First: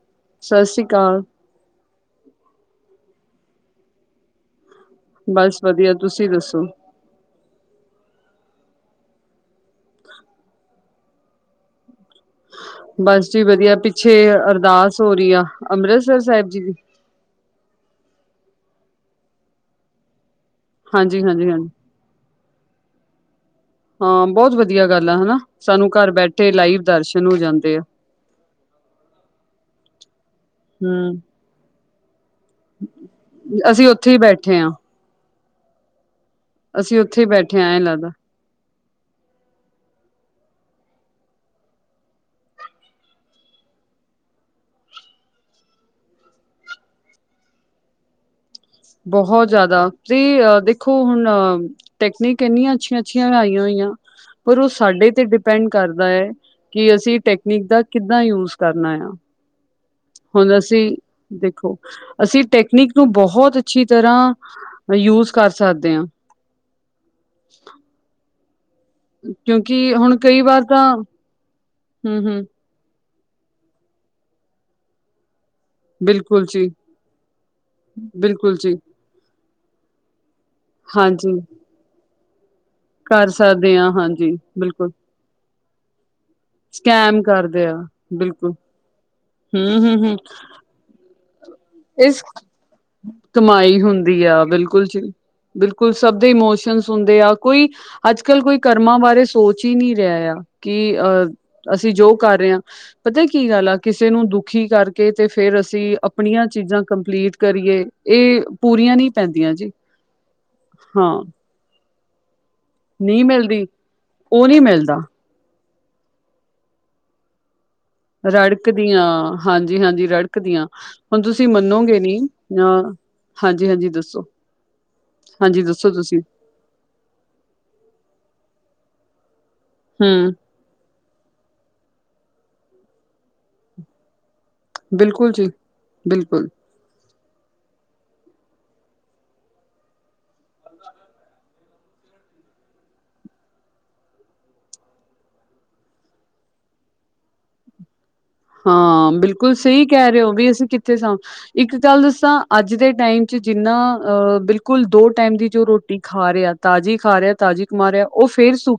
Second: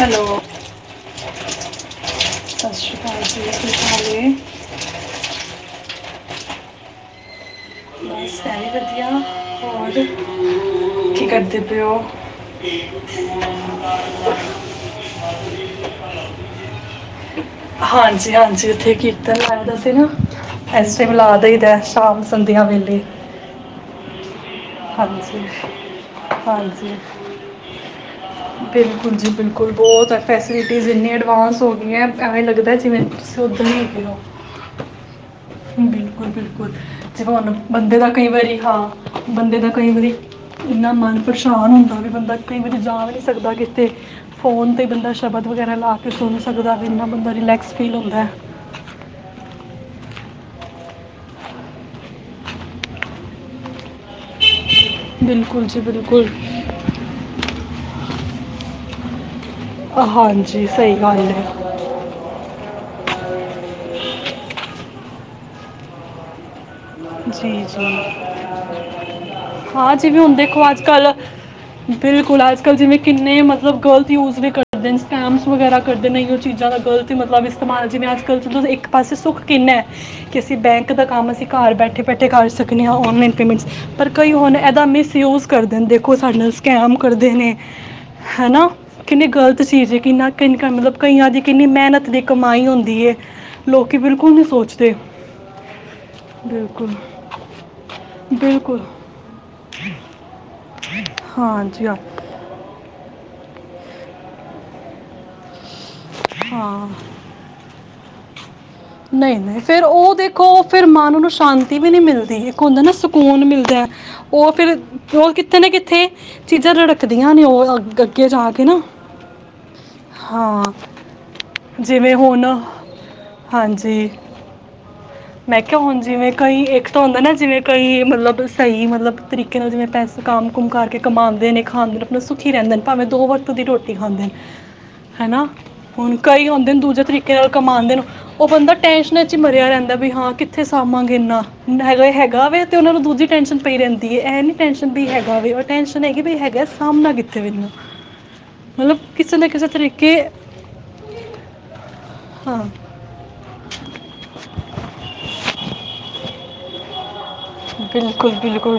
Hello ਸਤਿ ਸ੍ਰੀ ਅਕਾਲ ਸਤਿ ਸ਼੍ਰੀ ਅਕਾਲ ਜੀ ਕੀ ਹਾਲ ਨੇ ਬਸ ਵਧੀਆ ਤੁਸੀਂ ਦੱਸੋ ਬਸ ਮੈ ਵੀ ਵਧੀਆ ਹੋਰ ਕੀ ਕਰਦੇ ਪਏ ਪਏ ਓ ਬਸ ਜੀ ਵਧੀਆ ਪਿੱਛੇ ਅਰਦਾਸ ਹੋ ਰਹੀ ਆ ਅੰਮ੍ਰਿਤਸਰ ਸਾਹਿਬ ਜੀ ਦੀ। ਹਾਂਜੀ ਹਾਂਜੀ ਓਥੇ ਕੀਰਤਨ ਲਾਯਾਂ ਦਾ ਸੀ ਨਾ ਇਸ ਟਾਈਮ ਹਾਂਜੀ ਲਾ ਹਾਂਜੀ ਦਈ ਹਾਂਜੀ ਦਾ। ਸ਼ਾਮ ਸੰਧਿਆ ਵੇਲੇ। ਹਾਂ ਬਹੁਤ ਵਧੀਆ ਗੱਲ ਐ ਹਨਾ ਹਾਂਜੀ ਸਾਨੂੰ ਘਰ ਬੈਠੇ ਲਾਈਵ ਹਾਂਜੀ ਦਰਸ਼ਨ ਹੋ ਜਾਂਦੇ ਆ। ਬਿਲਕੁਲ ਜੀ ਬਿਲਕੁਲ ਬਹੁਤ ਏ ਫੈਸਿਲਿਟੀਜ ਇੰਨੀ ਹਮ ਐਡਵਾਂਸ ਹੋ ਗਈਆਂ ਐਵੇ ਅਸੀਂ ਓਥੇ ਹੀ ਬੈਠੇ ਆ। ਬਿਲਕੁਲ ਬਿਲਕੁਲ ਅਸੀਂ ਉੱਥੇ ਹੀ ਜਿਵੇਂ ਹੁਨ ਬੈਠੇ ਹਾਂ ਐਂ ਬੰਦੇ ਦਾ ਲੱਗਦਾ ਕਈ ਵਾਰੀ ਹਾਂ ਬੰਦੇ ਦਾ ਕਈ ਵਾਰੀ ਇੰਨਾ ਮਨ ਪਰੇਸ਼ਾਨ ਹੁੰਦਾ ਵੇ ਬੰਦਾ ਕਈ ਵਾਰੀ ਜਾ ਵੀ ਨਹੀ ਸਕਦਾ ਕਿਥੇ। ਫੋਨ ਤੇ ਬੰਦਾ ਸ਼ਬਦ ਵਗੈਰਾ ਲਾ ਕੇ ਸੁਨ ਸਕਦਾ ਇੰਨਾ ਬੰਦਾ ਰਿਲੈਕਸ ਫੀਲ ਹੁੰਦਾ ਏ। ਬਹੁਤ ਜ਼ਿਆਦਾ ਤੇ ਅ ਦੇਖੋ ਹੁਨ ਟੈਕਨੀਕ ਇੰਨੀਆਂ ਅੱਛੀਆਂ ਅੱਛੀਆਂ ਆਈਆਂ ਹੋਈਆਂ ਪਰ ਓਹ ਸਾਡੇ ਤੇ ਬਿਲਕੁਲ ਡਿਪੈਂਡ ਜੀ ਕਰਦਾ ਬਿਲਕੁਲ ਐ। ਕਿ ਅਸੀਂ ਟੈਕਨੀਕ ਦਾ ਕਿੱਦਾਂ ਯੂਜ ਕਰਨਾ ਆ। ਹੁਨ ਹਾਂਜੀ ਅਸੀ ਸਹੀ ਗੱਲ ਹੈ ਦੇਖੋ ਅਸੀਂ ਟੈਕਨੀਕ ਨੂੰ ਬਹੁਤ ਅੱਛੀ ਤਰਾਂ ਯੂਜ ਕਰ ਸਕਦੇ ਆ। ਜੀ ਜੀ ਕਿਉਂਕਿ ਹਾਂ ਹੁਣ ਜਿਵੇਂ ਹੁਨ ਕਈ ਵਾਰ ਦੇਖੋ ਅੱਜ ਤਾਂ ਕੱਲ੍ ਹਮ ਬਿਲਕੁਲ ਹਮ ਅਜ ਕੱਲ ਅੱਜ ਕਲ ਜਿਵੇਂ ਕਿੰਨੇ ਮਤਲਬ ਗਲਤ ਯੂਜ ਵੀ ਕਰਦੇ ਨੇ ਸਕੈਮਸ ਵਗੈਰਾ ਕਰਦੇ ਨੇ ਐਹੀਓ ਬਿਲਕੁਲ ਜੀ ਚੀਜ਼ਾਂ ਦਾ ਗਲਤ ਹੀ ਮਤਲਬ ਇਸਤੇਮਾਲ ਜੀਵੇਂ ਅਜ ਕੱਲ ਬਿਲਕੁਲ ਜ ਜੀ ਇੱਕ ਪਾਸੇ ਸੁੱਖ ਕਿੰਨਾ ਕਿ ਅਸੀਂ ਬੈਂਕ ਦਾ ਹਾਂਜੀ ਕੰਮ ਅਸੀਂ ਘਰ ਬੈਠ ਬੈਠੇ ਕਰ ਸਕਨੇ ਆ ਕਰ ਔਨਲਾਈਨ ਪੇਮੈਂਟਸ ਸਕਦੇ ਹਾਂ ਪਰ ਹਾਂਜੀ ਕਈ ਹੁਨ ਇਹਦਾ ਬਿਲਕੁਲ ਮਿਸਯੂਜ ਕਰਦੇ ਨੇ ਦੇਖੋ ਸਾਡੇ ਨਾਲ ਸਕੈਮ ਕਰਦੇ ਨੇ ਹੈਨਾ ਕਿੰਨੀ ਗ਼ਲਤ ਹਮ ਚੀਜ਼ ਏ ਹਮ ਹਮ ਕਿੰਨਾ ਕਿਨਕਾ ਮਤਲਬ ਕਈਆਂ ਦੀ ਕਿੰਨੀ ਮਿਹਨਤ ਦੀ ਇਸ ਕਮਾਈ ਹੁੰਦੀ ਏ ਕਮਾਈ ਲੋਕ ਹੁੰਦੀ ਬਿਲਕੁਲ ਨੀ ਆ ਸੋਚਦੇ। ਜੀ। ਬਿਲਕੁਲ ਸਭ ਦੇ ਇਮੋਸ਼ਨਜ ਬਿਲਕੁਲ ਹੁੰਦੇ ਆ ਕੋਈ ਅੱਜ ਕੱਲ ਕੋਈ ਬਿਲਕੁਲ ਕਰਮਾਂ ਬਾਰੇ ਸੋਚ ਹੀ ਨਹੀਂ ਰਿਹਾ ਆ ਕਿ ਅਹ ਹਾਂ ਅਸੀਂ ਜੋ ਕਰ ਰਹੇ ਆ ਪਤਾ ਏ ਕੀ ਗੱਲ ਆ ਕਿਸੇ ਨੂੰ ਦੁਖੀ ਕਰਕੇ ਤੇ ਫੇਰ ਅਸੀਂ ਅਪਨੀ ਚੀਜ਼ਾਂ ਹਾਂ ਕੰਪਲੀਟ ਕਰੀਏ ਏਹ ਨਹੀਂ ਨਹੀਂ ਫੇਰ ਓਹ ਦੇਖੋ ਫੇਰ ਹਾਂ ਮਨ ਨੂੰ ਸ਼ਾਂਤੀ ਵੀ ਨਹੀਂ ਮਿਲਦੀ ਇਕ ਹੁੰਦਾ ਨਾ ਨਹੀਂ ਸਕੂਨ ਮਿਲਦੀ ਮਿਲਦਾ ਉਹ ਓਹ ਨਹੀਂ ਫਿਰ ਮਿਲਦਾ ਓਹ ਕਿੱਥੇ ਨਾ ਕਿੱਥੇ ਚੀਜ਼ਾਂ ਰੱੜਕਦੀਆਂ ਨੇ ਓਹ ਅਗ ਰੜਕਦੀਆਂ ਹਾਂਜੀ ਹਾਂਜੀ ਹਾਂ ਰੜਕਦੀਆਂ ਹੁਨ ਤੁਸੀਂ ਮੰਨੋਗੇ ਜਿਵੇਂ ਨੀ ਹੁਣ ਨਾ ਹਾਂਜੀ ਹਾਂਜੀ ਦੱਸੋ ਮੈਂ ਹਾਂਜੀ ਕਿਆ ਦੱਸੋ ਹੁਨ ਤੁਸੀਂ ਜਿਵੇਂ ਕਈ ਇੱਕ ਤਾਂ ਹੁੰਦਾ ਨਾ ਜਿਵੇਂ ਕਈ ਮਤਲਬ ਸਹੀ ਮਤਲਬ ਤਰੀਕੇ ਨਾਲ ਜਿਵੇਂ ਪੈਸੇ ਹਮ ਕਮ ਕੁਮ ਕਰਕੇ ਕਮਾੰਦੇ ਨੇ ਖਾਂਦੇ ਨੇ ਆਪਨਾ ਸੁਖੀ ਰਹਿੰਦੇ ਨੇ ਭਾਵੇਂ ਦੋ ਵਕਤ ਦੀ ਰੋਟੀ ਖਾਂਦੇ ਨੇ ਬਿਲਕੁਲ ਹੈਨਾ ਜੀ ਹੁਨ ਬਿਲਕੁਲ ਕਈ ਹੁੰਦੇ ਨੇ ਦੂਜੇ ਤਰੀ ਕੇ ਨਾਲ ਕਮਾੰਦੇ ਨੂੰ ਓਹ ਬੰਦਾ ਟੈਂਨਸ਼ਨਾਂ ਚ ਈ ਮਰਿਆ ਰਹਿੰਦਾ ਹੁਨਦਾ ਵੀ ਹਾਂ ਕਿੱਥੇ ਸਾੰਮਾ ਗੇ ਇੰਨਾ ਹੈਗ ਹੈਗਾ ਵੇ ਤੇ ਓਹਨਾਂ ਨੂੰ ਦੂਜੀ ਟੈਂਸ਼ਨ ਪਈ ਰਹਿੰਦੀ ਏ ਇਹ ਨੀ ਟੈਸ਼ਨ ਵੀ ਹੈਗਾ ਵੇ ਓਹ ਟੈਸ਼ਨ ਹੈਗੀ ਬੀ ਹੈਗਾ ਸਾਮਬਨਾ ਕਿੱਥੇ ਵੈ ਇਹਨੂੰ ਹਾਂ ਬਿਲਕੁਲ ਸਹੀ ਕਹਿ ਰਹੇ ਔ ਵੀ ਅਸੀਂ ਕਿੱਥੇ ਸਾ ਇੱਕ ਗੱਲ ਦੱਸਾਂ ਹਾਂ ਅੱਜ ਦੇ ਟਾਈਮ ਚ ਜਿੰਨਾ ਅਹ ਬਿਲਕੁਲ ਦੋ ਟਾਈਮ ਦੀ ਜੋ ਰੋਟੀ ਖਾ ਰਿਆ ਤਾਜ਼ੀ ਖਾ ਰਿਆ ਬਿਲਕੁਲ ਬਿਲਕੁਲ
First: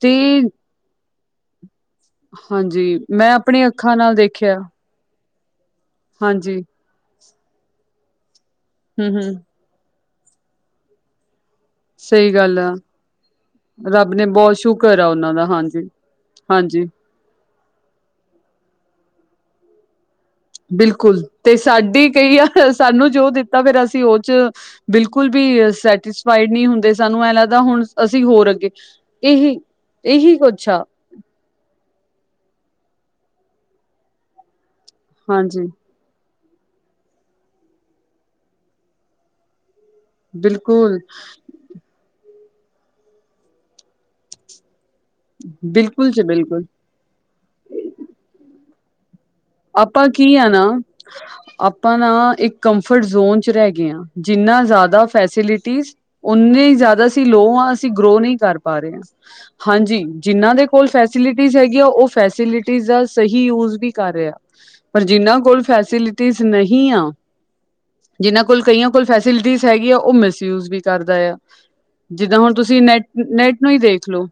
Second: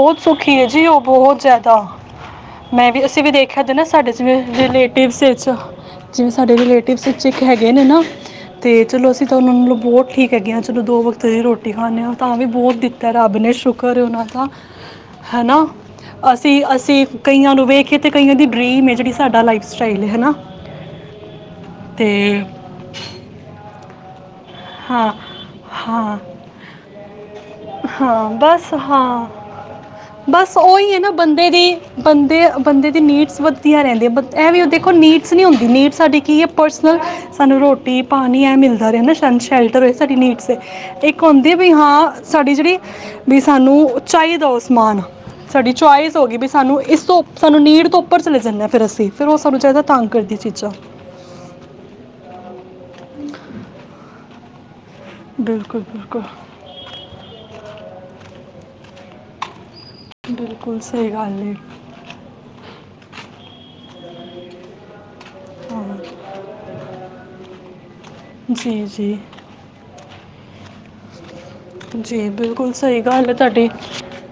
ਤੇ ਸੂਖੀ ਏ ਜੀ ਓਹ ਬਹੁਤ ਜ਼ਿਆਦਾ ਹਾਂਜੀ ਮੈਂ ਵੀ ਅਸੀਂ ਵੀ ਦੇਖਿਆ ਆਪਣੀ ਜੇ ਨਾ ਅੱਖਾਂ ਸਾਡੇ ਨਾਲ ਜੋ ਰੀਲੇ ਦੇਖਿਆ ਰਿਲੇਟਿਵਸ ਵਿੱਚ ਜਿਵੇਂ ਸਾਡੇ ਹਾਂਜੀ ਰਿਲੇਟਿਵਸ ਵਿੱਚ ਇੱਕ ਹੈਗੇ ਨੇ ਨਾ ਤੇ ਚਲੋ ਹਮ ਅਸੀਂ ਹਮ ਤਾਂ ਓਹਨਾਂ ਨਾਲੋ ਬਹੁਤ ਠੀਕ ਹੈਗੇ ਆ ਚਲੋ ਦੋ ਵਕਤ ਰੋਟੀ ਖਾਂਨੇ ਆ ਸਹੀ ਵੀ ਗੱਲ ਆ ਬਹੁਤ ਦਿੱਤਾ ਰੱਬ ਨੇ ਸ਼ੁਕਰ ਰੱਬ ਓਹਨਾਂ ਨੇ ਦਾ ਬਹੁਤ ਸ਼ੁਕਰ ਆ ਉਹਨਾਂ ਦਾ ਹੈਨਾ ਹਾਂਜੀ ਅਸੀਂ ਹਾਂਜੀ ਅਸੀਂ ਕਈਆਂ ਨੂੰ ਵੇਖੇ ਤੇ ਕਈਆਂ ਦੀ ਡਰੀਮ ਏ ਜਿਹੜੀ ਸਾਡਾ ਲਾਈਫ ਸਟਾਈਲ ਏ ਹੈਨਾ ਬਿਲਕੁਲ ਤੇ ਸਾਡੀ ਕਈ ਆ ਸਾਨੂੰ ਜੋ ਦਿੱਤਾ ਫੇਰ ਅਸੀਂ ਓਹ ਚ ਹਾਂ ਬਿਲਕੁਲ ਵੀ ਹਾਂ ਸੈਟਿਸਫਾਈਡ ਨਹੀਂ ਹੁੰਦੇ ਸਾਨੂੰ ਐ ਲਗ ਹਾਂ ਬਸ ਹਾਂ ਇਹੀ ਬਸ ਕੁਛ ਆ ਓਹੀ ਏ ਨਾ ਬੰਦੇ ਦੀ ਬੰਦੇ, ਬੰਦੇ ਦੀ ਨੀਡਸ ਵਦਦੀਆ ਰਹਿੰਦੀਆਂ, ਬ ਐਵੀ ਦੇਖੋ ਨੀਡਸ ਨਹੀਂ ਹਾਂਜੀ ਹੁੰਦੀ, ਨੀਡਸ ਸਾਡੀ ਕੀ ਏ ਪਰਸਨਲ ਸਾਨੂੰ ਰੋਟੀ ਪਾਨੀ ਐ ਮਿਲਦਾ ਰਹੇ ਹੈਨਾ ਸ਼ਾਨੁ ਸ਼ੈਲਟਰ ਸਾਡੀ ਨੀਡਸ ਏ ਬਿਲਕੁਲ ਇਕ ਹੋ ਵੀ ਹਾਂ ਸਾਡੀ ਜਿਹੜੀ ਵੀ, ਸਾਨੂੰ ਓਹ ਚਾਹੀਦਾ ਉਹ ਸਮਾਨ ਸਾਡੀ ਬਿਲਕੁਲ ਚੋਆਇਸ ਜੀ ਹੋ ਗਈ, ਵੀ ਬਿਲਕੁਲ ਸਾਨੂੰ ਇਸ ਤੋਂ ਸਾਨੂੰ ਨੀਡ ਤੋਂ ਉੱਪਰ ਚਲੇ ਜਾਂਨੇ ਆ ਫੇਰ ਅਸੀਂ ਫਿਰ ਉਹ ਸਾਨੂੰ ਜਾਦਾ ਆਪਾਂ ਤੰਗ ਕਰਦੀ ਕੀ ਆ ਨਾ ਚੀਜ਼ਾਂ ਆਪਾਂ ਨਾ ਇੱਕ ਕੰਫਰਟ ਜ਼ੋਨ ਚ ਰਹਿ ਗਏ ਆ, ਜਿੰਨਾ ਜ਼ਿਆਦਾ ਬਿਲਕੁਲ ਫੈਸਿਲਿਟੀਸ ਬਿਲਕੁਲ ਉਨੇਈ ਜ਼ਿਆਦਾ ਅਸੀ ਲੋ ਆੰ ਗਰੋ ਨਹੀਂ ਕਰ ਪਾ ਰਹੇ, ਹਾਂਜੀ ਜਿਨਾਂ ਦੇ ਬਿਲਕੁਲ ਕੋਲ ਸਹੀ ਗੱਲ ਹੈ ਫੈਸਿਲਿਟੀਸ ਹੈਗੀ ਆ ਉਹ ਫੈਸਿਲ ਦਾ ਸਹੀ ਯੂਜ ਵੀ ਕਰ ਰਿਹਾ ਪਰ ਜਿੰਨਾ ਫੂਲ ਹਾਂ ਫੈਸਿਲਿਟੀਜ਼ ਨਹੀਂ ਆ, ਜਿਨਾਂ ਕੋਲ ਜੀ ਕਈਆਂ ਕੋਲ ਜੀ ਫੈਸਿਲਿਟੀਜ਼ ਹੈਗੀ ਆ, ਉਹ ਮਿਸਯੂਜ ਵੀ ਕਰਦਾ ਆ ਜੀ ਜਿੱਦਾਂ ਹੁਨ ਬਿਲਕੁਲ ਤੁਸੀਂ ਸਹੀ ਨੈਟ- ਗੱਲ ਹੈ ਨੈਟ ਤੁਹਾਡੀ ਨੂੰ ਹੀ ਦੇਖ ਲਓ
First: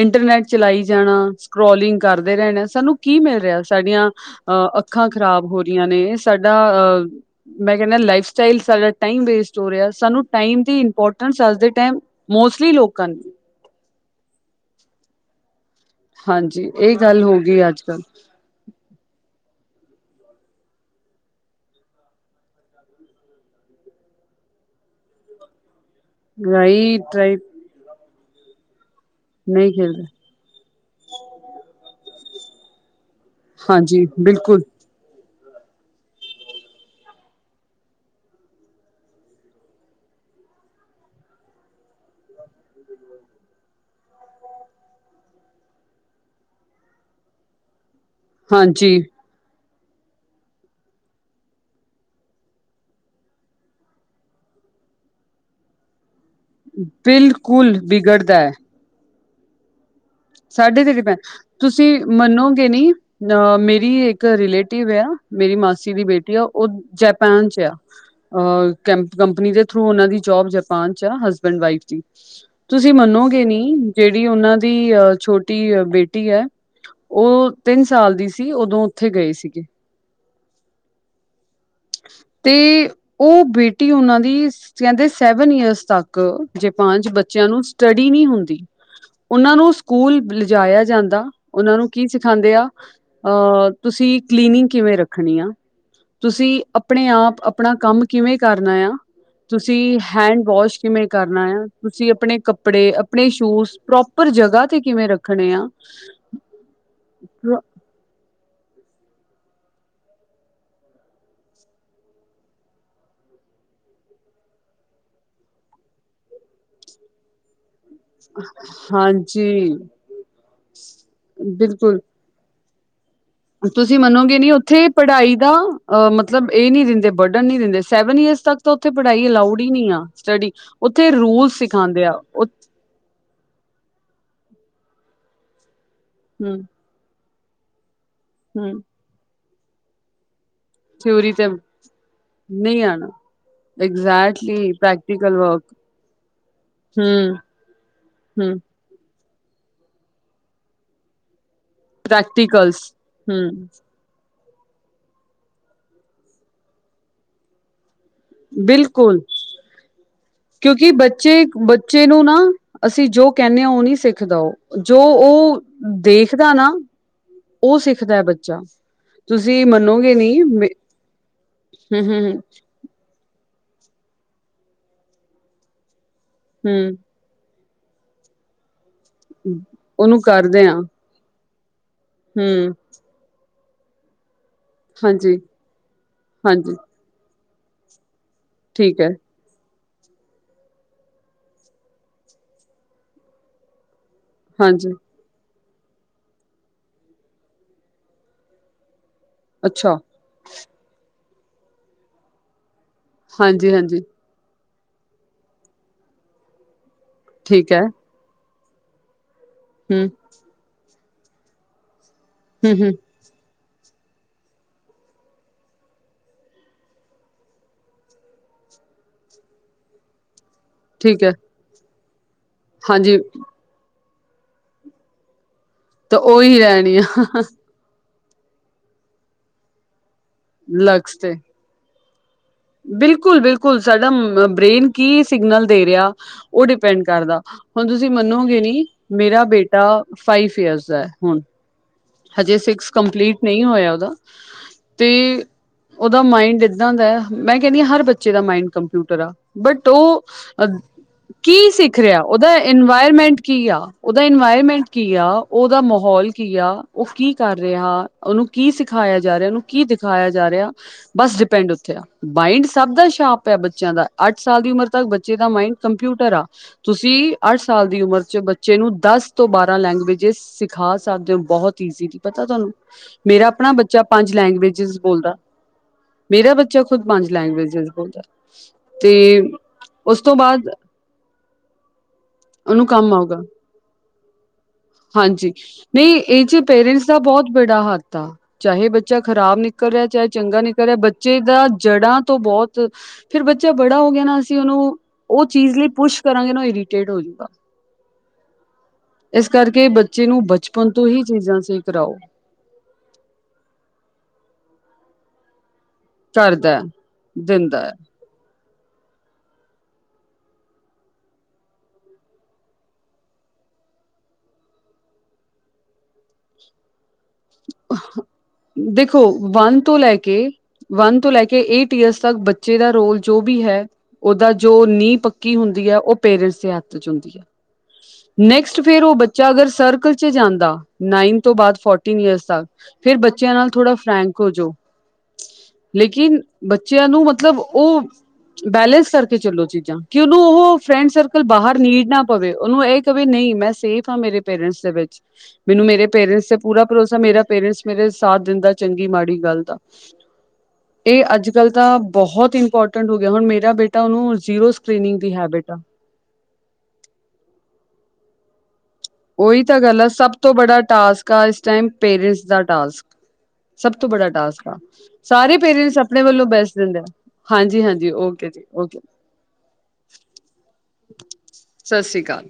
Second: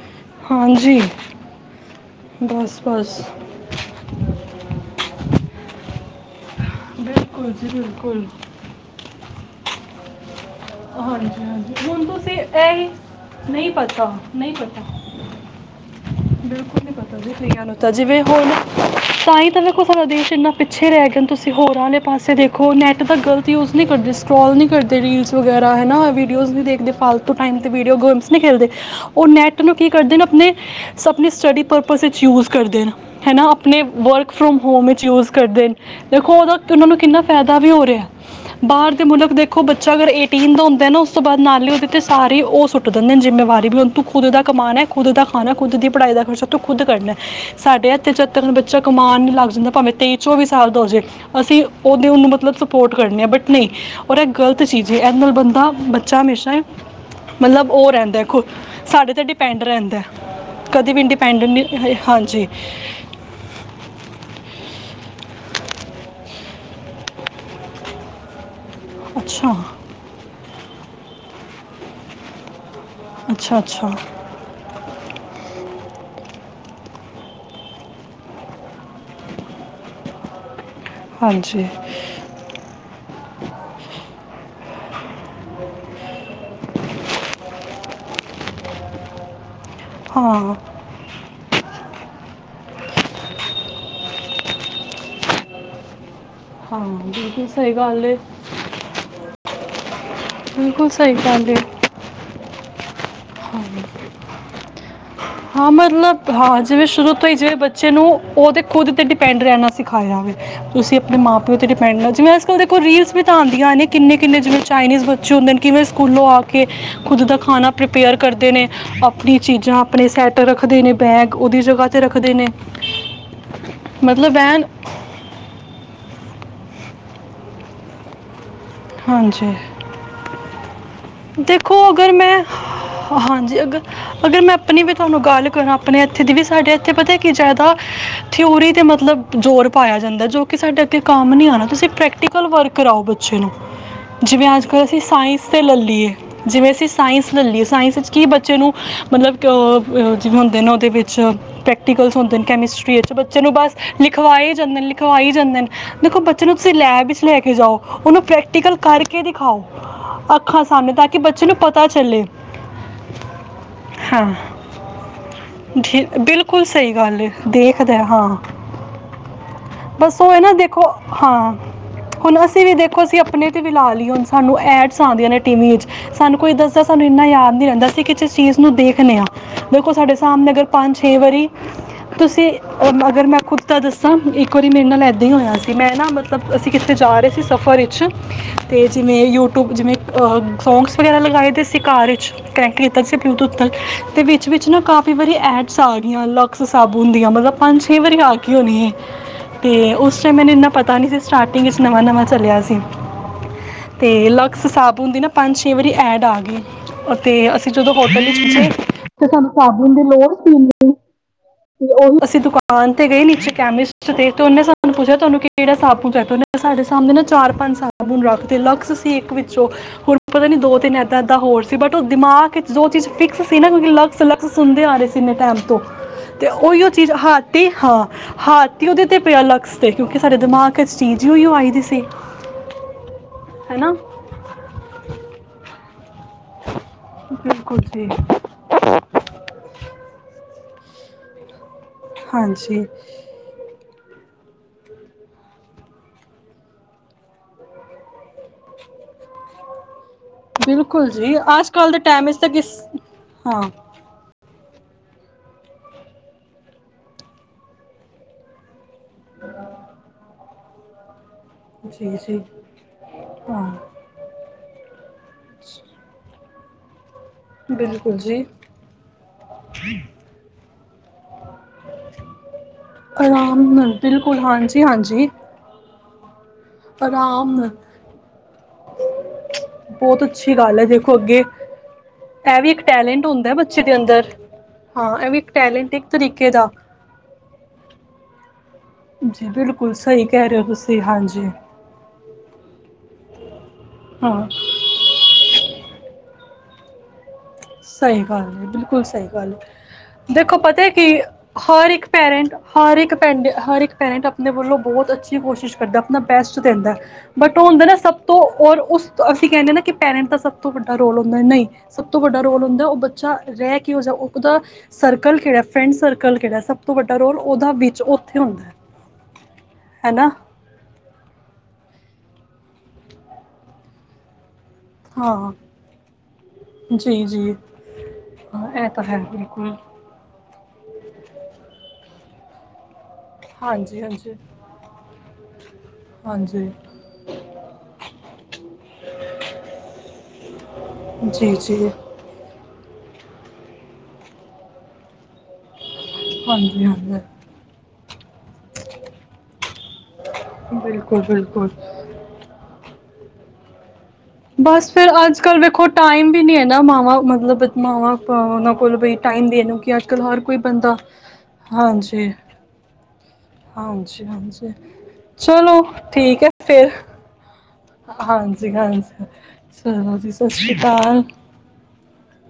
ਇੰਟਰਨੈਟ ਚਲਾਈ ਹਾਂਜੀ ਜਾਨਾ, ਸਕਰੋਲਿੰਗ ਕਰਦੇ ਰਹਿਨਾ ਬਸ ਸਾਨੂੰ ਕੀ ਬਸ ਮਿਲ ਰਿਹਾ ਸਾਡੀਆਂ ਅ ਅੱਖਾਂ ਖ਼ਰਾਬ ਹੋ ਰਈਆਂ ਨੇ, ਸਾਡਾ ਅਹ ਬਿਲਕੁਲ ਜੀ ਮੈਂ ਕਹਨਾ ਬਿਲਕੁਲ ਲਾਈਫ ਸਟਾਈਲ ਸਾਡਾ ਟਾਈਮ ਵੇਸਟ ਹੋ ਰਿਆ ਸਾਨੂੰ ਟਾਈਮ ਦੀ ਹਾਂਜੀ ਇੰਪੋਰਟੈਂਸ ਅੱਜ ਦੇ ਟਾਈਮ ਮੋਸਟਲੀ ਲੋਕਾਂ ਨੂੰ ਨਈ ਪਤਾ, ਨਈ ਪਤਾ ਹਾਂਜੀ ਬਿਲਕੁਲ ਨਈ ਇਹ ਪਤਾ ਗੱਲ ਜੀ ਹੋ ਕਇਯਾ ਗਈ ਨੂੰ ਅੱਜ ਤਾ ਕੱਲ੍ਹ ਜਿਵੇਂ [unintelligible] ਤਾਂ ਹੀ ਤਾਂ ਵੇਖੋ ਸਾਡਾ ਦੇਸ਼ ਇੰਨਾ ਪਿੱਛੇ ਰਹਿ ਗਿਆ, ਤੁਸੀਂ ਹੋਰਾਂ ਆਲੇ ਪਾਸੇ ਦੇਖੋ ਨੈੱਟ ਦਾ ਗਲਤ ਮਿਸਯੂਜ਼ ਨਹੀਂ ਕਰਦੇ, ਸਕਰੋਲ ਨੀ ਕਰਦੇ, ਰੀਲਸ ਵਗੈਰਾ ਹੈ ਨਾ ਵੀਡੀਓਜ਼ ਨੀ ਦੇਖਦੇ, ਰਾਈਟ ਫਾਲਤੂ ਰਾਈਟ ਟਾਈਮ ਵੀਡੀਓ ਗੇਮਸ ਨੀ ਖੇਲਦੇ, ਉਹ ਨੈੱਟ ਨਹੀਂ ਨੂੰ ਕੀ ਖੇਲਦੇ ਕਰਦੇ ਨੇ ਆਪਣੇ ਸਭ ਆਪਣੀ ਸਟੱਡੀ ਪਰਪਸ ਵਿੱਚ ਯੂਜ ਕਰਦੇ ਨੇ ਹੈ, ਨਾ ਆਪਣੇ ਹਾਂਜੀ ਵਰਕ ਫਰੋਮ ਬਿਲਕੁਲ ਹੋਮ ਵਿੱਚ ਯੂਜ ਕਰਦੇ ਦੇਖੋ ਉਹਦਾ ਉਹਨਾਂ ਨੂੰ, ਕਿੰਨਾ ਫਾਇਦਾ ਵੀ ਹੋ ਰਿਹਾ, ਬਾਹਰ ਦੇ ਮੁਲਕ ਦੇਖੋ ਬੱਚਾ ਅਗਰ ਏ ਟੀਨ ਦਾ ਹੁੰਦਾ ਨਾ ਉਸ ਤੋਂ ਬਾਅਦ ਨਾਲੇ ਉਹਦੇ ਤੇ ਸਾਰੇ ਉਹ ਸੁੱਟ ਦਦੇ ਨੇ ਜ਼ਿੰਮੇਵਾਰੀ, ਵੀ ਹਣ ਤੂੰ ਖੁਦਦਾ ਕਮਾਣਾ ਖੁਦ ਦਾ ਖਾਣਾ, ਖੁਦ ਦੀ ਪੜ੍ਹਾਈ ਖਰਚਾ ਤੂੰ ਖੁਦ ਕਰਨਾ ਸਾਡੇ ਏਥੇ ਜਦ ਤਕਨ ਬੱਚਾ ਹਾਂਜੀ ਕਮਾਨ ਨੀ ਲੱਗ ਜਾਂਦਾ ਭਾਵੇਂ ਤੇਈ ਚੌਵੀ ਸਾਲ ਦਾ ਹੋ ਜਾਵੇ, ਅਸੀਂ ਉਹਦੇ ਉਹਨੂੰ ਮਤਲਬ ਸਪੋਰਟ ਕਰਨੇ ਆ, ਬਟ ਨਹੀਂ ਔਰ ਇਹ ਗਲਤ ਚੀਜ਼ ਏ ਐਦੇ ਨਾਲ ਬੰਦਾ ਬੱਚਾ ਹਮੇਸ਼ਾ ਮਤਲਬ ਬਿਲਕੁਲ ਉਹ ਰਹਿੰਦਾ ਵਿਗੜਦਾ ਖੋ ਹੈ ਸਾਡੇ ਤੇ ਡਿਪੈਂਡ ਰਹਿੰਦਾ। ਸਾਡੇ ਤੇ ਕਦੇ ਵੀ ਡੀ ਪੈਂਡ ਇੰਡੀਪੈਂਡੈਂਟ ਨਹੀਂ ਤੁਸੀਂ ਹਾਂਜੀ ਮੰਨੋਗੇ ਨੀ ਅ ਮੇਰੀ ਇੱਕ ਰਿਲੇਟਿਵ ਆ, ਮੇਰੀ ਮਾਸੀ ਦੀ ਬੇਟੀ ਆ, ਉਹ ਜਪਾਨ ਚ ਆ ਅ ਕੰਪਨੀ ਅੱਛਾ ਦੇ ਥਰੂ ਉਹਨਾ ਦੀ ਜੋਬ ਜਪਾਨ ਚ ਆ, ਹਸਬੈਂਡ ਵਾਈਫ ਦੀ ਤੁਸੀਂ ਮੰਨੋਗੇ ਅੱਛਾ ਨੀ, ਅੱਛਾ ਜਿਹੜੀ ਉਹਨਾਂ ਦੀ ਅਹ ਛੋਟੀ ਬੇਟੀ ਹੈ, ਉਹ ਤਿੰਨ ਸਾਲ ਦੀ ਸੀ, ਉਦੋਂ ਉੱਥੇ ਗਏ ਸੀਗੇ ਹਾਂਜੀ ਤੇ ਉਹ ਬੇਟੀ ਉਹਨਾਂ ਦੀ ਕਹਿੰਦੇ, ਸੈਵਨ ਈਅਰਸ ਤੱਕ ਕ ਜਾਪਾਨ ਚ ਬੱਚਿਆਂ ਨੂੰ ਸਟੱਡੀ ਨਹੀਂ ਹੁੰਦੀ, ਉਹਨਾਂ ਨੂੰ ਸਕੂਲ ਹਾਂ ਲਿਜਾਇਆ ਜਾਂਦਾ ਉਹਨਾਂ ਨੂੰ ਕੀ ਸਿਖਾਦੇ ਆ, ਅਹ ਤੁਸੀਂ ਕਲੀਨਿੰਗ ਕਿਵੇਂ ਰੱਖਣੀ ਆ ਤੁਸੀਂ ਹਾਂ ਆਪਣੇ ਆਪ, ਬਿਲਕੁਲ ਸਹੀ ਆਪਣਾ ਕੰਮ ਗੱਲ ਹੈ ਕਿਵੇਂ ਕਰਨਾ ਆ। ਤੁਸੀਂ ਹੈਂਡਵੋਸ਼ ਬਿਲਕੁਲ ਕਿਵੇਂ ਸਹੀ ਕਰਨਾ ਗੱਲ ਹੈ ਆ, ਤੁਸੀਂ ਆਪਣੇ ਕੱਪੜੇ ਆਪਣੇ ਸ਼ੂਜ ਪ੍ਰੋਪਰ ਜਗ੍ਹਾ ਤੇ ਕਿਵੇਂ ਰੱਖ ਹਾਂ ਮਤਲਬ ਹਾਂ, ਜਿਵੇਂ ਸ਼ੁਰੂ ਤੋਂ ਹੀ ਜਿਵੇਂ ਰ- ਬੱਚੇ ਨੂੰ, ਉਹਦੇ ਖੁਦ ਤੇ ਡਿਪੈਂਡ ਰਹਿਣਾ ਸਿਖਾਇਆ ਜਾਵੇ ਤੁਸੀਂ ਆਪਣੇ ਮਾਂ ਪਿਓ ਤੇ ਡਿਪੈਂਡ ਹੋਨਾ, ਜਿਵੇਂ ਅਜ ਕਲ ਦੇਖੋ ਰੀਲਸ ਵੀ ਤਾਂ ਆਂਦੀਆ ਨੇ, ਕਿਨੇ-ਕਿਨੇ ਜਿਵੇਂ ਚਾਈਨੀਜ਼ ਬੱਚੇ ਹੁੰਦੇ ਨੇ ਕਿਵੇਂ ਸਕੂਲੋਂ ਆ ਕੇ ਖੁਦ ਦਾ ਖਾਣਾ ਪ੍ਰੀਪੇਅਰ ਕਰਦੇ ਨੇ, ਆਪਣੀ ਹਾਂਜੀ ਚੀਜ਼ਾਂ ਸੈਟ ਰੱਖਦੇ ਨੇ ਬੈਗ ਉਹਦੀ ਜ੍ਹਗਹ ਬਿਲਕੁਲ ਤੇ ਰੱਖਦੇ ਨੇ ਤੁਸੀਂ ਮਤਲਬ ਮੰਨੋਗੇ ਨੀ ਐਨ ਉੱਥੇ ਪੜ੍ਹਾਈ ਦਾ ਅ ਮਤਲਬ ਇਹ ਨੀ ਦਿੰਦੇ ਬਰਡਨ ਨਈ ਦਿੰਦੇ ਸੈਵਨ ਈਅਰਸ ਤੱਕ ਤਾਂ ਉੱਥੇ ਪੜ੍ਹਾਈ ਹਾਂਜੀ ਅਲਾਊਡ ਹੀ ਨਈ ਆ, ਸਟੱਡੀ ਉੱਥੇ ਰੂਲ ਦੇਖੋ ਸਿਖਾਉਂਦੇ ਅਗਰ ਆ। ਮੈਂ ਹਾਂਜੀ ਅਗਰ- ਅਗਰ ਮੈਂ ਆਪਣੀ ਵੀ ਤੁਹਾਨੂੰ ਗੱਲ ਕਰਾਂ, ਆਪਣੇ ਇੱਥੇ ਦੀ ਵੀ ਸਾਡੇ ਤੇ ਪਤਾ ਕੀ ਜਾਦਾ ਥਿਊਰੀ ਹਮ ਤੇ ਮਤਲਬ ਜ਼ੋਰ ਪਾਏਆ ਜਾਂਦਾ ਜੋ ਕਿ ਸਾਡੇ ਅੱਗੇ ਥਿਊਰੀ ਕੰਮ ਨੀ ਤੇ ਆਣਾ ਤੁਸੀਂ ਪ੍ਰੈਕਟੀਕਲ ਵਰਕ ਨਹੀਂ ਕਰਾਓ ਆਣਾ ਬੱਚੇ ਨੂੰ। ਜਿਵੇਂ ਐਗਜੈਕਟਲੀ ਅੱਜ-ਕੱਲ੍ਹ ਅਸੀਂ ਪ੍ਰੈਕਟੀਕਲ ਸਾਇੰਸ ਤੇ ਵਰਕ ਲ ਲਈਏ ਜਿਵੇਂ ਅਸੀਂ ਸਾਇੰਸ ਹਮ ਲ ਲਈਏ ਸਾਇੰਸ ਵਿੱਚ ਕੀ ਹਮ ਬੱਚੇ ਨੂੰ ਮਤਲਬ ਕੇ ਓ ਅ ਜਿਵੇਂ ਹੁੰਦੇ ਨਾ ਉਹਦੇ ਵਿੱਚ ਪ੍ਰੈਕ ਪ੍ਰੈਕਟੀਕਲਸ ਹੁੰਦੇ ਨੇ ਪ੍ਰੈਕਟੀਕਲਸ ਕੈਮਿਸਟਰੀ ਵਿੱਚ ਬੱਚੇ ਨੂੰ ਹਮ ਬਸ ਲਿਖਵਾਏ ਜਾਂਦੇ ਨੇ ਲਿਖਵਾਈ ਜਾਂਦੇ ਨੇ ਦੇਖੋ ਬੱਚੇ ਨੂੰ ਤੁਸੀਂ ਲੈਬ ਵਿੱਚ ਲੈ ਕੇ ਜਾਓ ਉਹਨੂੰ ਪ੍ਰੈਕ ਟੀਕਲ ਬਿਲਕੁਲ ਕਰਕੇ ਦਿਖਾਓ। ਅੱਖਾਂ ਕਿਉਂਕਿ ਸਾਹਮਣੇ ਤਾਂ ਕਿ ਬੱਚੇ ਨੂੰ ਪਤਾ ਬੱਚੇ ਚੱਲੇ ਨੂੰ ਨਾ ਅਸੀਂ ਜੋ ਕਹਿੰਦੇ ਹਾਂ ਉਹ ਨਹੀਂ ਹਾਂ। ਸਿੱਖਦਾ ਉਹ ਜੋ ਉਹ ਥੀ ਦੇਖਦਾ ਬਿਲਕੁਲ ਨਾ ਸਈ ਗੱਲ ਏ ਉਹ ਦੇਖਦਾ ਸਿੱਖਦਾ ਹੈ ਹਾਂ। ਬੱਚਾ ਤੁਸੀਂ ਮੰਨੋਗੇ ਬਸ ਨੀ ਓਹ ਐ ਨਾ ਮੇ ਦੇਖੋ ਹਾਂ, ਹਮ ਹਮ ਹੁਣ ਅਸੀਂ ਵੀ ਦੇਖ ਦੇਖੋ ਅਸੀਂ ਆਪਣੇ ਤੇ ਵੀ ਲਾ ਲਈ ਹੁਣ ਸਾਨੂੰ ਐਡਸ ਆਦੀਆਂ ਨੇ ਟੀ ਵੀ ਵਿੱਚ ਸਾਨੂੰ ਕੋਈ ਦੱਸਦਾ ਹਮ ਸਾਨੂੰ ਐਨਾ ਯਾਦ ਨੀ ਰਹਿੰਦਾ ਸੀ ਕਿ ਕਿਸੇ ਚੀਜ਼ ਨੂੰ ਦੇਖਦੇ ਆ ਦੇਖੋ ਸਾਡੇ ਉਹਨੂੰ ਸਾਮਣੇ ਅਗਰ ਕਰਦੇ ਹਾਂ ਪੰਜ ਛੇ ਵਾਰੀ ਤੁਸੀਂ ਹਮ ਅਗਰ ਮੈਂ ਖੁਦ ਦਾ ਦੱਸਾਂ ਇੱਕ ਵਾਰੀ ਮੇਰੇ ਨਾਲ ਏਦਾਂ ਈ ਹਾਂਜੀ ਹੋਇਆ ਸੀ ਮੈਂ ਨਾ ਮਤਲਬ ਅਸੀਂ ਹਾਂਜੀ ਕਿੱਥੇ ਜਾ ਰੇ ਸੀ ਸਫ਼ਰ ਵਿੱਚ ਤੇ ਠੀਕ ਹੈ ਜਿਵੇਂ ਯੂਟਿਊਬ ਜਿਵੇਂ ਅ ਫੋਂਸ ਵਗੈਰਾ ਲਗਾਏ ਦੇ ਸੀ ਕਾਰ ਈਚ, ਕਨੈਕਟ ਕੀਤਾ ਸੀ ਬਲੂਟੂਥ ਨਾਲ, ਤੇ ਵਿੱਚ ਵਿੱਚ ਨਾ ਹਾਂਜੀ ਕਾਫ ਕਈ ਵਾਰੀ ਐਡਸ ਆ ਗਈਆਂ ਲਕਸ ਸਾਬੁਨ ਦੀਆਂ ਮਤਲਬ ਪੰਜ ਛੇ ਵਾਰੀ ਆ ਗਈ ਹੋਣੀ ਏ ਤੇ ਅੱਛਾ ਉਸ ਟੈਮ ਮੈਨ ਐਨਾ ਪਤਾ ਨੀ ਸੀ ਸਟਾਰਟਿੰਗ ਵਿੱਚ ਨਵਾਂ-ਨਵਾਂ ਚੱਲਿਆ ਸੀ। ਹਾਂਜੀ-ਹਾਂਜੀ। ਤੇ ਲਕਸ ਸਾਬੁਨ ਦੀ ਨਾ ਪੰਜ-ਛੇ ਵਾਰੀ ਐਡ ਆ ਗੀ ਤੇ ਠੀਕ ਅਸੀਂ ਹੈ ਜਦੋਂ ਹੋਟਲ ਵਿੱਚ ਗਏ ਤੇ ਸਾਨੂੰ ਸਾਬੁਨ ਦੀ ਹਮ ਲੋੜ ਸੀ। ਓਹ ਅਸੀਂ ਹਮ ਦੁਕਾਨ ਹਮ ਤੇ ਗਏ ਨਿੱਚੇ ਕੈਮਿਸਟ ਦੇਖ ਕੇ ਤੇ ਉਹਨੇ ਸਾਨੂੰ ਪੁੱਛਿਆ ਤੁਹਾਨੂੰ ਕੇੜਾ ਸਾਬੁਨ ਚਾਹੀਦਾ ਤੇ ਓਨੇ ਸਾਡੇ ਸਾਹਮਣੇ ਨਾ ਚਾਰ ਪੈ ਚਾਰ-ਪੰਜ ਸਾਬੁਨ ਰੱਖਤੇ ਲਕਸ ਸੀ ਇੱਕ ਵਿੱਚੋਂ ਹੁਣ ਪਤਾ ਨੀ ਦੋ-ਤਿੰਨ ਠੀਕ ਹੈ ਏਦਾਂ-ਏਦਾਂ ਹੋਰ ਸੀ ਬਟ ਉਹ ਦਿਮਾਗ ਜੋ ਚੀਜ਼ ਹਾਂਜੀ ਫਿਕਸ ਸੀ ਨਾ ਕਿਉਂਕਿ ਲਕਸ- ਲਕਸ ਸੁਨਦੇ ਆ ਰਹੇ ਸੀ ਐਨੇ ਟੈਮ ਤੋਂ ਤਾਂ ਤੇ ਉਹੀ ਓਹੀਓ ਰਹਿਣੀ ਆ ਚੀਜ਼ ਹਾਤੀ ਹਾਂ ਹੱਥ ਇ ਓਦੇ ਤੇ ਪਿਆ ਲਕਸ ਤੇ ਕਿਉਂਕਿ ਸਾਡੇ ਦਿਮਾਗ ਚ ਲਕਸ ਚੀਜ਼ ਈ ਤੇ ਓਇਓ ਆਈ ਦੀ ਸੀ। ਬਿਲਕੁਲ-ਬਿਲਕੁਲ ਹੈਨਾ ਸਾਡਾ ਬ੍ਰੇਨ ਕੀ ਸਿਗਨਲ ਦੇ ਰਿਆ ਓ ਡਿਪੈਂਡ ਕਰਦਾ। ਬਿਲਕੁਲ ਹੁਣ ਜੀ ਤੁਸੀਂ ਮੰਨੋਗੇ ਨੀ ਮੇਰਾ ਬੇਟਾ ਫਾਈਫ ਏਅਰਸ ਦਾ ਹੁਣ ਹਜੇ ਹਾਂਜੀ ਸਿਕਸ ਕੰਪਲੀਟ ਨਈ ਹੋਇਆ ਓਦਾ ਤੇ ਓਦਾ ਮਾਇੰਡ ਏਦਾਂ ਦਾ ਅ। ਮੈਂ ਕਹਿਨੀ ਆ ਹਰ ਬੱਚੇ ਦਾ ਮਾਇੰਡ ਕੰਪਿਊਟਰ ਆ ਬਟ ਓ ਅ ਬਿਲਕੁਲ ਜੀ ਕੀ ਅੱਜ ਕੱਲ ਸਿੱਖ ਦੇ ਰਿਹਾ ਟਾਈਮ ਵਿੱਚ ਤਾਂ ਓਦਾ ਕਿਸ ਇਨਵਾਇਰਮੈਂਟ ਕੀ ਹਾਂ ਯਾ ਓਦਾ ਇਨਵਾਇਰਮੈਂਟ ਕੀ ਆ ਓਦਾ ਮਾਹੌਲ ਕੀ ਆ ਓਹ ਕੀ ਕਰ ਰਿਹਾ ਉਹਨੂੰ ਕੀ ਸਿਖਾਇਆ ਜਾ ਰਿਹਾ, ਓਨੂੰ ਕੀ ਦਿਖਾਇਆ ਜਾ ਰਿਹਾ ਬਸ ਡਿਪੈਂਡ ਓਥੇ ਆ। ਜੀ ਜੀ ਮਾਈੰਡ ਸਭ ਦਾ ਸ਼ਾਪ ਆ ਹਾਂ ਬੱਚਿਆਂ ਦਾ ਅੱਠ ਸਾਲ ਦੀ ਉਮਰ ਤੱਕ ਬੱਚੇ ਦਾ ਮਾਇੰਡ ਕੰਪਿਊਟਰ ਆ, ਤੁਸੀਂ ਅੱਠ ਸਾਲ ਦੀ ਬਿਲਕੁਲ ਉਮਰ ਚ ਜੀ ਬੱਚੇ ਨੂੰ ਦਸ ਤੋਂ ਬਾਰਾਂ ਲੈਂਗੁਏਜੀਸ ਸਿਖਾ ਸਕਦੇ ਓ ਬਹੁਤ ਕੀ ਸੀਗੀ ਪਤਾ ਤੁਹਾਨੂੰ ਮੇਰਾ ਆਰਾਮ ਆਪਣਾ ਨਾਲ ਬੱਚਾ ਪੰਜ ਬਿਲਕੁਲ ਹਾਂਜੀ ਲੈਂਗੁਏਜਿਸ ਹਾਂਜੀ ਬੋਲਦਾ। ਮੇਰਾ ਬੱਚਾ ਖੁਦ ਪੰਜ ਆਰਾਮ ਨਾਲ ਲੈਂਗੁਏਜੀਸ ਬੋਲਦਾ ਤੇ। ਉਸ ਬੋਤ ਤੋਂ ਅੱਛੀ ਬਾਅਦ ਗੱਲ ਐ ਦੇਖੋ ਅੱਗੇ ਐ ਵੀ ਇੱਕ ਉਹਨੂੰ ਕੰਮ ਟੈਲੈਂਟ ਆਊਗਾ ਹੁੰਦਾ ਬੱਚੇ ਦੇ ਅੰਦਰ, ਹਾਂ ਐ ਵੀ ਇੱਕ ਟੈਲੈਂਟ ਇੱਕ ਤਰੀਕੇ ਦਾ ਪਿੰਸ ਦਾ ਬੋਹਤ ਬੜਾ ਹੱਥ ਆ ਚਾਹੇ ਬੱਚਾ ਜੀ ਖਰਾਬ ਨਿਕਲ ਬਿਲਕੁਲ ਰਿਆ ਸਹੀ ਚਾਹੇ ਕਹਿ ਚੰਗਾ ਰਹੇ ਹੋ ਨਿਕਲ ਰਿਆ ਤੁਸੀਂ ਬੱਚੇ ਹਾਂਜੀ ਦਾ ਜੜ੍ਹਾਂ ਤੋਂ ਬੋ, ਫੇਰ ਬੱਚਾ ਬੜਾ ਹੋ ਗਿਆ ਨਾ ਹਾਂ ਅਸੀਂ ਓਨੂੰ ਓ ਚੀਜ਼ ਲਈ ਪੁਸ਼ ਕਰਾਂਗੇ ਨਾ ਓ ਇਰੀਟੇਟ ਹੋਜੂਗਾ। ਸਹੀ ਗੱਲ ਏ, ਬਿਲਕੁਲ ਸਹੀ ਇਸ ਗੱਲ ਕਰਕੇ ਬੱਚੇ ਏ, ਨੂੰ ਦੇਖੋ ਪਤਾ ਬਚਪਨ ਤੋਂ ਕਿ ਹੀ ਚੀਜ਼ਾਂ ਸਿੱਖ ਹਰ ਇੱਕ ਕਰਾਓ ਪੈਰੇਟ ਹਰ ਇੱਕ ਪੈਂਡੇ ਹਰ ਇੱਕ ਪੈਰੇਟ ਆਪਣੇ ਵੱਲੋਂ ਬਹੁਤ ਅੱਛੀ ਕੋਸ਼ਿਸ਼ ਕਰਦਾ ਅਪਨਾ ਬੈਸਟ ਕਰਦਾ ਦੇਦਾ। ਬਟ ਉਹ ਹੁੰਦਾ ਦਿੰਦਾ ਹੈ ਨਾ ਸਭ ਤੋਂ ਔਰ ਉਸ ਅਸੀਂ ਕੇਇੰਦੇ ਆ ਨਾ ਕਿ ਪੈਰੇਟਸ ਦਾ ਸਭ ਤੋਂ ਵੱਡਾ ਰੋਲ ਹੁੰਦਾ, ਨਹੀਂ ਸ ਤੁਹਾਡਾ ਰੋਲ ਹੁੰਦਾ ਉਹ ਬੱਚਾ ਰਹਿ ਕਿਉ ਜਾ ਓਦਾ ਸਰਕਲ ਕੇੜਾ ਫਰੈਂਡ ਸਰਕਲ ਕਿਹੜਾ ਸਭ ਤੋਂ ਵੱਡਾ ਰੋਲ ਉਹਦਾ ਵਿੱਚ ਉੱਥੇ ਹੁੰਦਾ ਹੈ ਦੇਖੋ ਵੰਨ ਤੋਂ ਹੈ ਲੈ ਨਾ ਕੇ, ਵੰਨ ਤੋਂ ਲੈ ਕੇ ਏਟ ਈਅਰਸ ਤੱਕ ਬੱਚੇ ਦਾ ਰੋਲ ਜੋ ਵੀ ਹੈ, ਓਦਾ ਜੋ ਨੀਂਹ ਹਾਂ ਪੱਕੀ ਹੁੰਦੀ ਹੈ, ਓਹ ਪੇਰੈਂਟਸ ਦੇ ਹੱਥ ਚ ਜੀ ਹੁੰਦੀ ਐ। ਜੀ ਹਾਂ, ਨੈਕਸਟ ਇਹ ਫੇਰ ਤਾਂ ਓਹ ਹੈ ਬੱਚਾ ਅਗਰ ਬਿਲਕੁਲ ਸਰਕਲ ਚ ਜਾਂਦਾ, ਨਾਈਨ ਤੋਂ ਬਾਅਦ ਫੋਰਟੀਨ ਈਅਰਸ ਤੱਕ, ਫਿਰ ਬੱਚੇ ਚਿਆਂ ਨਾਲ ਥੋੜਾ ਹਾਂਜੀ ਹਾਂਜੀ ਫਰੈਂਕ ਹੋ ਜੋ, 'ਲੇਕਿਨ ਹਾਂਜੀ ਬੱਚਿਆਂ ਨੂੰ ਮਤਲਬ ਓਹ ਬੈਲੇੈਂਸ ਕਰਕੇ ਚਲੋ ਚੀਜ਼ਾਂ ਕਿ ਉਹਨੂੰ ਉਹ ਫਰੈਂਡ ਸਰਕਲ ਜੀ ਬਾਹਰ ਜੀ ਨੀਡ ਨਾ ਪਵੇ, ਉਹਨੂੰ ਇਹ ਕਵੇ ਨਹੀਂ ਮੈਂ ਸੇਫ ਆ ਮੇਰੇ ਪੇਰੈਂਟਸ ਦੇ ਵਿੱਚ, ਮੈਨੂੰ ਮੇਰੇ ਪੇਰੈਂਟਸ ਤੇ ਪੂਰਾ ਹਾਂਜੀ ਭਰੋਸਾ ਹਾਂਜੀ ਮੇਰਾ ਪੇਰੈਂਟਸ ਮੇਰੇ ਸਾਥ ਦਿੰਦਾ ਚੰਗੀ ਮਾੜੀ ਗੱਲ ਦਾ। ਇਹ ਬਿਲਕੁਲ-ਬਿਲਕੁਲ। ਅੱਜ ਕੱਲ੍ਹ ਤਾਂ ਬਹੁਤ ਇੰਪੋਰਟੈਂਟ ਹੋ ਗਿਆ, ਹੁਣ ਮੇਰਾ ਬੇਟਾ ਉਹਨੂੰ ਜ਼ੀਰੋ ਬਸ ਫਿਰ ਸਕਰੀਨਿੰਗ ਦੀ ਅੱਜ ਕੱਲ ਹੈਬਿਟ ਆ ਵੇਖੋ ਟਾਈਮ ਵੀ ਨਹੀਂ ਹੈਗਾ ਨਾ ਮਾਵਾਂ ਮਤਲਬ ਮਾਵਾਂ ਉਹਨਾਂ ਕੋਲ ਬਈ ਟਾਈਮ ਦੇ ਉਹੀ ਨੂੰ ਤਾਂ ਕਿ ਗੱਲ ਅੱਜ ਆ ਕੱਲ ਸਭ ਹਰ ਤੋਂ ਕੋਈ ਬੜਾ ਬੰਦਾ, ਟਾਸਕ ਆ ਇਸ ਟਾਈਮ ਹਾਂਜੀ! ਪੇਰੈਂਟਸ ਦਾ ਟਾਸਕ, ਸਭ ਤੋਂ ਹਾਂਜੀ ਬੜਾ ਟਾਸਕ ਹਾਂਜੀ ਆ, ਸਾਰੇ ਚਲੋ ਪੇਰੈਂਟਸ ਆਪਣੇ ਵੱਲੋਂ ਬੈਸਟ ਦਿੰਦੇ ਨੇ। ਹਾਂਜੀ- ਹਾਂਜੀ। ਹਾਂਜੀ-ਹਾਂਜੀ ਚਲੋ ਜੀ, ਸਤਿ ਸ਼੍ਰੀ ਅਕਾਲ। ਸਤਿ ਸ੍ਰੀ ਅਕਾਲ।